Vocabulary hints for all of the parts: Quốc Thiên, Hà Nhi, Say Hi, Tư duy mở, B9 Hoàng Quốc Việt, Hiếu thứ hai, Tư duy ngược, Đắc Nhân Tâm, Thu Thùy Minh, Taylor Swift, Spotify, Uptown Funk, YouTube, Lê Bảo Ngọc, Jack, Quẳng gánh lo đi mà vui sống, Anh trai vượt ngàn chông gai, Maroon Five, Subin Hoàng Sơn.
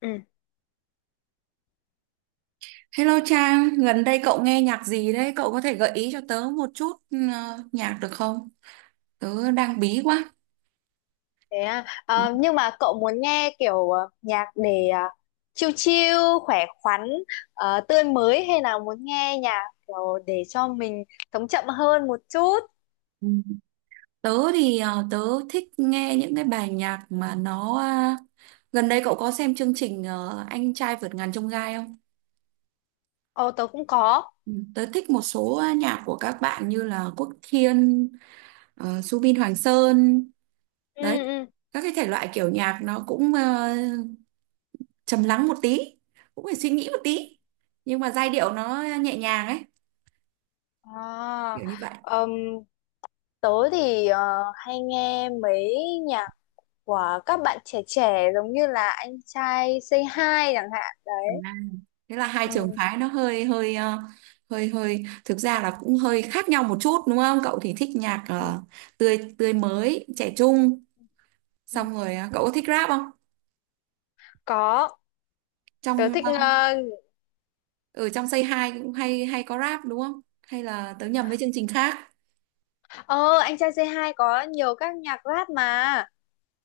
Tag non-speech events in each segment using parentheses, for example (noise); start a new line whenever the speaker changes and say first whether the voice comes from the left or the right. left: Ừ,
right: Hello Trang, gần đây cậu nghe nhạc gì đấy? Cậu có thể gợi ý cho tớ một chút nhạc được không? Tớ đang bí quá.
left: thế à. Ờ, nhưng mà cậu muốn nghe kiểu nhạc để chill chill, khỏe khoắn, tươi mới hay là muốn nghe nhạc kiểu để cho mình sống chậm hơn một chút?
right: Ừ. Tớ thì ờ, tớ thích nghe những cái bài nhạc mà gần đây cậu có xem chương trình Anh trai vượt ngàn chông gai không?
left: Ồ, tớ cũng có.
right: Ừ, tớ thích một số nhạc của các bạn như là Quốc Thiên, Subin Hoàng Sơn,
left: Ừ,
right: đấy.
left: ừ.
right: Các cái thể loại kiểu nhạc nó cũng trầm lắng một tí, cũng phải suy nghĩ một tí, nhưng mà giai điệu nó nhẹ nhàng ấy,
left: À,
right: kiểu như vậy
left: ừm, tớ thì hay nghe mấy nhạc của các bạn trẻ trẻ giống như là anh trai Say Hi chẳng hạn đấy.
right: à. Thế là hai
left: Ừ,
right: trường phái nó hơi hơi hơi hơi thực ra là cũng hơi khác nhau một chút, đúng không? Cậu thì thích nhạc
left: ừ,
right: tươi tươi mới trẻ trung.
left: ừ.
right: Xong rồi cậu có thích rap không?
left: Có, tớ
right: trong
left: thích
right: ờ, Ở trong Say Hi cũng hay hay có rap đúng không, hay là tớ nhầm với chương trình khác?
left: Ờ, anh trai C2 có nhiều các nhạc rap mà.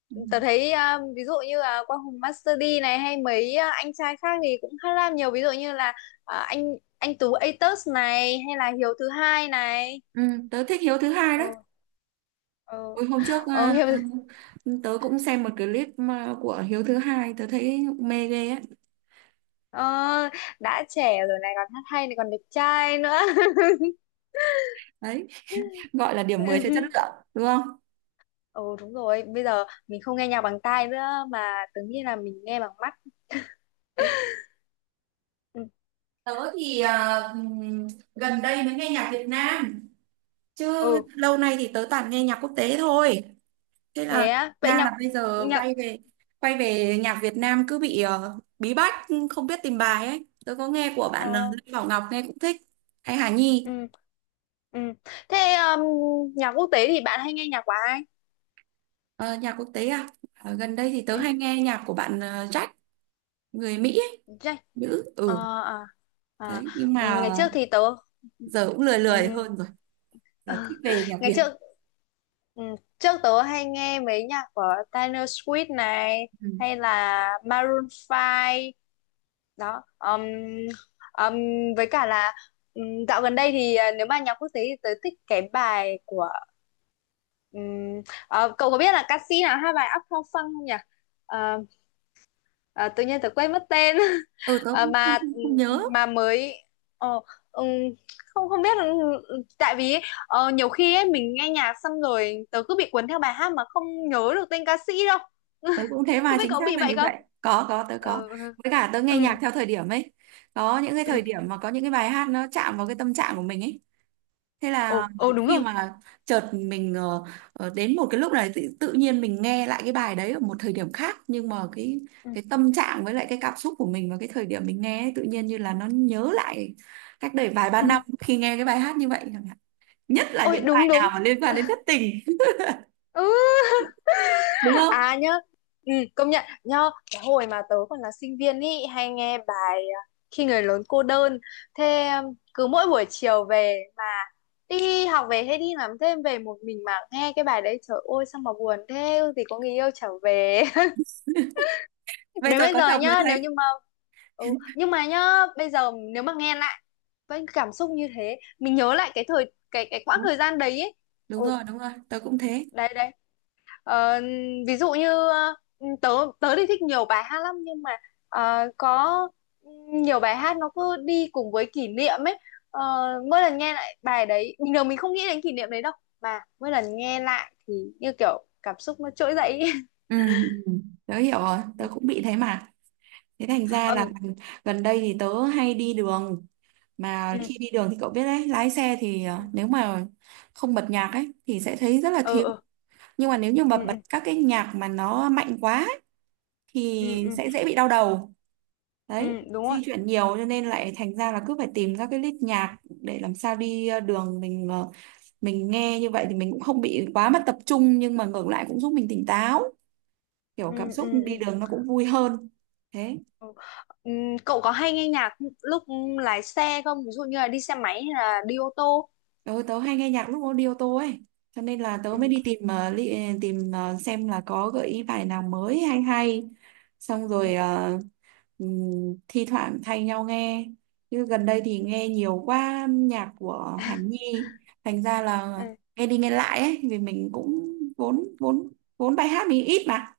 right: Ừ,
left: Tớ thấy ví dụ như là Quang Hùng Master D này hay mấy anh trai khác thì cũng khá là nhiều ví dụ như là anh Tú Atos này hay là Hiếu thứ hai này.
right: ừ, tớ thích Hiếu thứ hai đấy.
left: Ừ, ừ.
right: Ôi, hôm trước
left: Hiếu
right: tớ cũng xem một clip của Hiếu thứ hai, tớ thấy mê ghê ấy.
left: ờ, đã trẻ rồi này còn hát hay này còn đẹp trai nữa.
right: Đấy, gọi là điểm 10 cho chất
left: (laughs)
right: lượng đúng không?
left: Ừ, đúng rồi, bây giờ mình không nghe nhạc bằng tai nữa mà tưởng như là mình nghe bằng mắt.
right: Thế,
left: Ừ,
right: tớ thì gần đây mới nghe nhạc Việt Nam, chứ
left: ừ,
right: lâu nay thì tớ toàn nghe nhạc quốc tế thôi. Thế là
left: thế á. Vậy
right: ra là
left: nhạc
right: bây giờ
left: nhạc
right: quay về nhạc Việt Nam cứ bị bí bách, không biết tìm bài ấy. Tớ có nghe của bạn
left: ờ,
right: Lê Bảo Ngọc nghe cũng thích, hay Hà Nhi.
left: ừ, ừ, thế nhạc quốc tế thì bạn hay nghe nhạc của ai?
right: Ờ, nhạc quốc tế à. Ờ, gần đây thì tớ
left: Ừ,
right: hay nghe nhạc của bạn Jack người Mỹ ấy,
left: Jack
right: nữ,
left: ờ,
right: ừ
left: à, à.
right: đấy, nhưng
left: Ừ,
right: mà
left: ngày trước thì tớ
right: giờ cũng lười
left: ừ,
right: lười hơn rồi, giờ
left: Ờ,
right: thích về nhạc
left: ngày
right: Việt.
left: trước ừ, trước tớ hay nghe mấy nhạc của Taylor Swift này
right: Ừ,
left: hay là Maroon Five đó, um, với cả là um, dạo gần đây thì nếu mà nhạc quốc tế thì tớ thích cái bài của, ờ, cậu có biết là ca sĩ nào hát bài Uptown Funk không nhỉ? Ờ, Ờ, tự nhiên tớ quên mất tên. (laughs)
right: ừ, tớ
left: Ờ,
right: cũng
left: mà
right: không nhớ.
left: mà mới ờ, ừm, không không biết là- tại vì ấy, nhiều khi ấy, mình nghe nhạc xong rồi tớ cứ bị cuốn theo bài hát mà không nhớ được tên ca sĩ đâu.
right: Tớ
left: (laughs)
right: cũng thế, mà
left: Không biết
right: chính
left: có
right: xác
left: bị
right: là
left: vậy
right: như
left: không.
right: vậy. Có, tớ có.
left: Ừ,
right: Với cả tớ
left: ừ,
right: nghe nhạc theo thời điểm ấy, có những cái
left: ừ.
right: thời điểm mà có những cái bài hát nó chạm vào cái tâm trạng của mình ấy. Thế là
left: Ồ, ồ, đúng
right: khi
left: rồi.
right: mà chợt mình đến một cái lúc này tự nhiên mình nghe lại cái bài đấy ở một thời điểm khác, nhưng mà
left: Ừ.
right: cái tâm trạng với lại cái cảm xúc của mình vào cái thời điểm mình nghe ấy, tự nhiên như là nó nhớ lại cách đây vài ba
left: Ừ.
right: năm khi nghe cái bài hát như vậy chẳng hạn. Nhất là
left: Ôi,
right: những
left: đúng
right: bài nào
left: đúng.
right: mà liên quan đến thất tình,
left: Ừ.
right: đúng không?
left: À, nhớ. Công nhận nhớ cái hồi mà tớ còn là sinh viên ý hay nghe bài Khi người lớn cô đơn, thế cứ mỗi buổi chiều về mà đi học về hay đi làm thêm về một mình mà nghe cái bài đấy trời ơi sao mà buồn thế thì có người yêu trở về. (laughs)
right: Bây
left: Đến
right: giờ
left: bây
right: có
left: giờ
right: chồng rồi
left: nhá nếu
right: thấy
left: như mà ừ, nhưng mà nhá bây giờ nếu mà nghe lại với cảm xúc như thế mình nhớ lại cái thời cái quãng
right: đúng.
left: thời gian đấy ấy.
right: Đúng
left: Ừ,
right: rồi, đúng rồi, tớ cũng thế.
left: đấy đấy. Ờ, Ví dụ như tớ tớ thì thích nhiều bài hát lắm nhưng mà ờ, có nhiều bài hát nó cứ đi cùng với kỷ niệm ấy. Ờ, Mỗi lần nghe lại bài đấy bình thường mình không nghĩ đến kỷ niệm đấy đâu mà mỗi lần nghe lại thì như kiểu cảm xúc nó trỗi dậy ấy.
right: Ừ, ừ, tớ hiểu rồi, tớ cũng
left: (laughs)
right: bị thế mà. Thế thành ra là
left: Ừ.
right: gần gần đây thì tớ hay đi đường, mà khi đi đường thì cậu biết đấy, lái xe thì nếu mà không bật nhạc ấy thì sẽ thấy rất là
left: Ừ,
right: thiếu.
left: ừ,
right: Nhưng mà nếu như mà
left: ừ, ừ,
right: bật các cái nhạc mà nó mạnh quá ấy,
left: ừ,
right: thì
left: ừ, ừ,
right: sẽ dễ bị đau đầu.
left: ừ,
right: Đấy,
left: đúng rồi,
right: di chuyển nhiều cho nên lại thành ra là cứ phải tìm các cái list nhạc để làm sao đi đường mình mình nghe như vậy thì mình cũng không bị quá mất tập trung, nhưng mà ngược lại cũng giúp mình tỉnh táo, kiểu
left: ừ,
right: cảm
left: ừ,
right: xúc
left: ừ,
right: đi đường nó cũng vui hơn. Thế
left: ừ. Cậu có hay nghe nhạc lúc lái xe không, ví dụ như là đi xe máy hay là đi ô tô?
right: tớ hay nghe nhạc lúc nó đi ô tô ấy, cho nên là tớ mới
left: Ừ,
right: đi tìm, tìm, xem là có gợi ý bài nào mới hay hay. Xong rồi
left: ừ,
right: thi thoảng thay nhau nghe, chứ gần đây thì nghe nhiều quá nhạc của Hàn Nhi, thành ra là
left: ừ.
right: nghe đi nghe lại ấy, vì mình cũng vốn vốn vốn bài hát mình ít mà.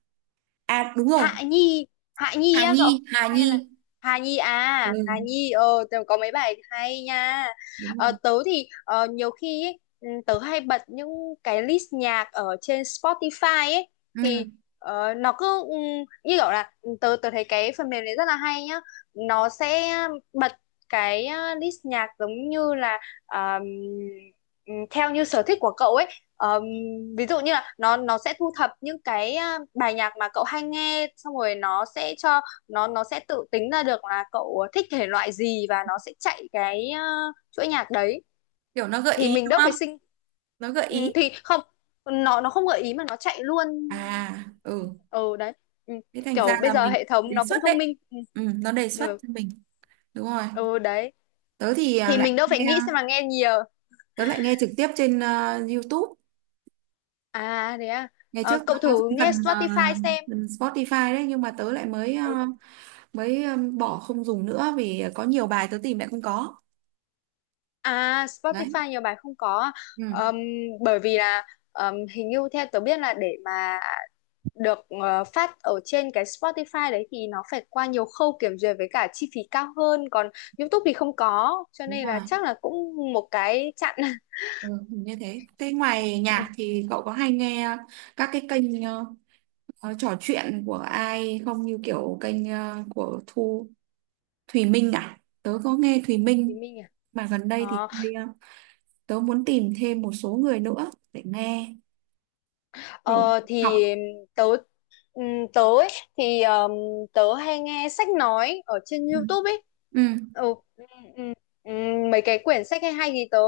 right: À đúng rồi,
left: Hạ Nhi, Hạ Nhi
right: Hà
left: á
right: Nhi,
left: cậu,
right: Hà Nhi,
left: hay là Hà Nhi, à Hà
right: ừ
left: Nhi. Ờ Tớ có mấy bài hay nha.
right: đúng rồi
left: Tớ thì nhiều khi ấy, tớ hay bật những cái list nhạc ở trên Spotify ấy,
right: ừ.
left: thì nó cứ như kiểu là tớ tớ thấy cái phần mềm này rất là hay nhá, nó sẽ bật cái list nhạc giống như là um, theo như sở thích của cậu ấy, um, ví dụ như là nó sẽ thu thập những cái bài nhạc mà cậu hay nghe xong rồi nó sẽ cho nó sẽ tự tính ra được là cậu thích thể loại gì và nó sẽ chạy cái chuỗi nhạc đấy
right: Kiểu nó gợi
left: thì
right: ý
left: mình
right: đúng
left: đỡ
right: không,
left: phải sinh.
right: nó gợi
left: Ừ,
right: ý.
left: thì không, nó không gợi ý mà nó chạy luôn.
right: À, ừ.
left: Ừ, đấy. Ừ,
right: Thế thành ra
left: kiểu bây
right: là
left: giờ
right: mình
left: hệ thống
right: đề
left: nó
right: xuất
left: cũng thông
right: đấy.
left: minh.
right: Ừ, nó đề xuất
left: Ừ,
right: cho mình. Đúng rồi.
left: ừ, đấy,
right: Tớ thì à,
left: thì
right: lại
left: mình đâu phải
right: nghe
left: nghĩ xem là nghe nhiều.
right: tớ lại nghe trực tiếp trên YouTube.
left: À, đấy à.
right: Ngày trước nó
left: Cậu
right: có
left: thử
right: cái
left: nghe
right: phần
left: Spotify xem.
right: phần Spotify đấy, nhưng mà tớ lại
left: Ừ.
right: mới bỏ không dùng nữa vì có nhiều bài tớ tìm lại không có.
left: À,
right: Đấy.
left: Spotify nhiều bài không có.
right: Ừ,
left: Ờm, Bởi vì là hình như theo tớ biết là để mà được phát ở trên cái Spotify đấy thì nó phải qua nhiều khâu kiểm duyệt với cả chi phí cao hơn. Còn YouTube thì không có. Cho
right: đúng
left: nên là
right: rồi.
left: chắc là cũng một cái chặn. (laughs)
right: Ừ, hình như thế. Thế ngoài
left: Ừ.
right: nhạc thì cậu có hay nghe các cái kênh trò chuyện của ai không, như kiểu kênh của Thùy Minh à? Tớ có nghe Thùy
left: Thì
right: Minh
left: mình à?
right: mà gần đây thì
left: Ờ,
right: hơi, tớ muốn tìm thêm một số người nữa để nghe kiểu
left: ờ, thì
right: học.
left: tớ, ừ, tớ ấy, thì tớ hay nghe sách nói ở trên
right: Ừ.
left: YouTube ấy.
right: Ừ.
left: Ừ, ừ, ừ, ừ, mấy cái quyển sách hay hay thì tớ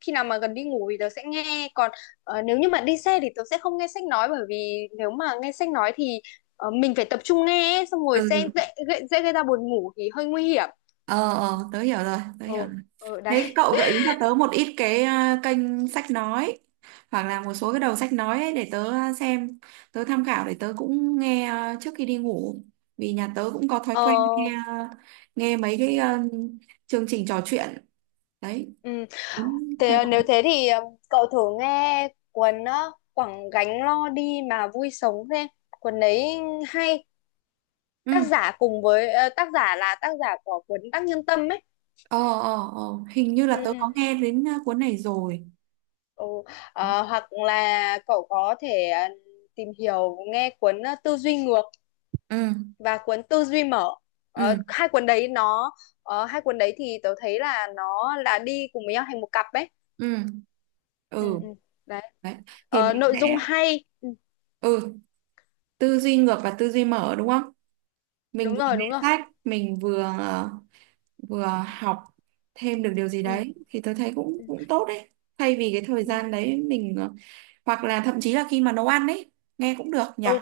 left: khi nào mà gần đi ngủ thì tớ sẽ nghe, còn nếu như mà đi xe thì tớ sẽ không nghe sách nói bởi vì nếu mà nghe sách nói thì mình phải tập trung nghe ấy, xong rồi sẽ
right: Ừ.
left: dễ, dễ, dễ gây ra buồn ngủ thì hơi nguy hiểm.
right: Ờ, ờ, tớ hiểu rồi, tớ hiểu
left: Ừ,
right: rồi.
left: ừ,
right: Thế
left: đấy.
right: cậu gợi ý cho tớ một ít cái kênh sách nói hoặc là một số cái đầu sách nói ấy để tớ xem, tớ tham khảo để tớ cũng nghe trước khi đi ngủ. Vì nhà tớ cũng có thói
left: Ờ,
right: quen nghe ờ, nghe mấy cái chương trình trò chuyện đấy,
left: ừ.
right: muốn
left: Thế
right: thay đổi.
left: nếu thế thì cậu thử nghe cuốn Quẳng gánh lo đi mà vui sống xem. Cuốn đấy hay.
right: Ừ.
left: Tác giả cùng với ờ, Tác giả là tác giả của cuốn Đắc Nhân Tâm ấy.
right: ờ ờ ờ Hình như là
left: Ừ,
right: tớ
left: ừ.
right: có nghe đến cuốn này rồi.
left: Ừ. Hoặc là cậu có thể tìm hiểu nghe cuốn Tư duy ngược
right: Ừ,
left: và cuốn Tư duy mở. Ờ,
right: ừ,
left: hai cuốn đấy nó Hai cuốn đấy thì tớ thấy là nó là đi cùng với nhau thành một cặp ấy.
right: ừ,
left: Ừ,
right: ừ
left: ừ. Đấy.
right: đấy, thì mình
left: Nội dung
right: sẽ,
left: hay. Ừ,
right: ừ, tư duy ngược và tư duy mở đúng không, mình
left: đúng
right: vừa
left: rồi,
right: nghe
left: đúng rồi.
right: sách mình vừa vừa học thêm được điều gì
left: Ừ.
right: đấy, thì tớ thấy cũng cũng tốt đấy. Thay vì cái thời
left: Ừ.
right: gian đấy mình, hoặc là thậm chí là khi mà nấu ăn đấy, nghe cũng được nhỉ.
left: Ừ,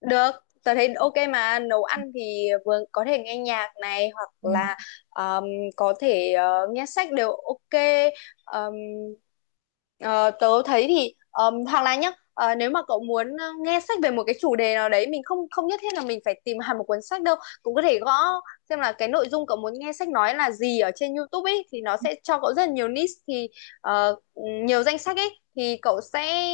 left: được, tớ thấy ok mà nấu ăn thì vừa có thể nghe nhạc này hoặc
right: Ừ,
left: là um, có thể nghe sách đều ok. Um, ờ, Tớ thấy thì hoặc là nhá, nếu mà cậu muốn nghe sách về một cái chủ đề nào đấy, mình không không nhất thiết là mình phải tìm (laughs) hẳn một cuốn sách đâu, cũng có thể gõ xem là cái nội dung cậu muốn nghe sách nói là gì ở trên YouTube ấy thì nó sẽ cho cậu rất là nhiều niche thì ờ, nhiều danh sách ấy thì cậu sẽ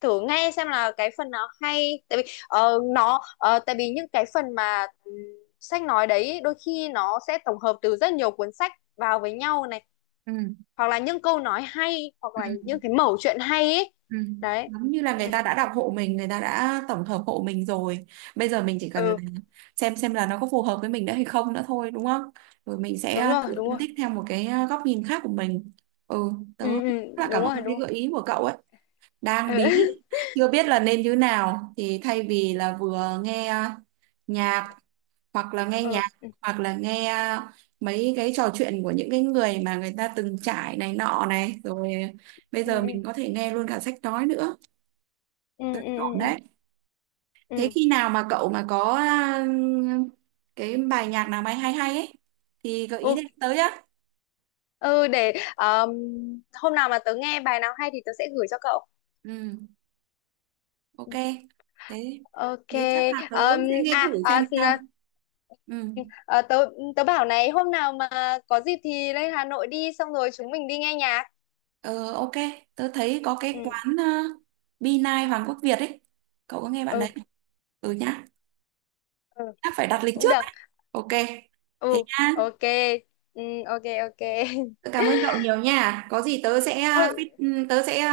left: thử nghe xem là cái phần nào hay, tại vì ờ, nó ờ, tại vì những cái phần mà sách nói đấy đôi khi nó sẽ tổng hợp từ rất nhiều cuốn sách vào với nhau này
right: ừ,
left: hoặc là những câu nói hay hoặc là
right: ừ.
left: những cái mẩu chuyện hay ấy.
right: Ừ.
left: Đấy.
right: Giống như là
left: Ừ,
right: người ta đã đọc hộ mình, người ta đã tổng hợp hộ mình rồi. Bây giờ mình chỉ cần là
left: ừ,
right: xem là nó có phù hợp với mình nữa hay không nữa thôi, đúng không? Rồi mình
left: đúng
right: sẽ
left: rồi,
right: tự
left: đúng
right: phân
left: rồi.
right: tích theo một cái góc nhìn khác của mình. Ừ, tớ
left: Ừ,
right: rất
left: ừ,
right: là
left: đúng
right: cảm
left: rồi, đúng
right: ơn cái
left: rồi.
right: gợi ý của cậu ấy. Đang bí,
left: Ừ. (laughs)
right: chưa biết là nên như nào. Thì thay vì là vừa nghe nhạc, hoặc là nghe nhạc,
left: Ừ,
right: hoặc là nghe mấy cái trò chuyện của những cái người mà người ta từng trải này nọ, này rồi bây giờ
left: ừ,
right: mình có thể nghe luôn cả sách nói nữa.
left: ừ,
right: Tính
left: ừ,
right: ổn
left: ừ,
right: đấy.
left: ừ,
right: Thế
left: ừ,
right: khi nào mà cậu mà có cái bài nhạc nào mà hay hay ấy thì gợi ý
left: ừ,
right: để tới á.
left: ừ, để hôm nào mà tớ nghe bài nào hay thì tớ sẽ gửi cho cậu.
right: Ừ, ok. Thế
left: Ok.
right: thế chắc là tớ
left: Ờm,
right: sẽ nghe thử
left: à, à
right: xem sao.
left: n-
right: Ừ,
left: ờ, tớ tớ bảo này hôm nào mà có dịp thì lên Hà Nội đi xong rồi chúng mình đi nghe nhạc.
right: ờ, ok. Tớ thấy có cái
left: Ừ.
right: quán B9 Hoàng Quốc Việt ấy. Cậu có nghe bạn đấy
left: Ừ.
right: không? Ừ nhá.
left: Ừ.
right: Chắc phải đặt lịch
left: Cũng
right: trước
left: được.
right: đấy. Ok. Thế
left: Ừ.
right: nhá.
left: Ok. Ừ, ok, ok.
right: Tớ
left: (laughs)
right: cảm ơn cậu nhiều nha. Có gì tớ sẽ à,
left: Ừ.
right: feed- tớ sẽ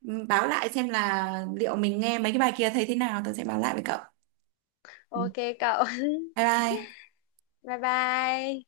right: báo lại xem là liệu mình nghe mấy cái bài kia thấy thế nào, tôi sẽ báo lại với cậu. Ừ.
left: Ok cậu. (laughs)
right: Bye bye.
left: Bye bye.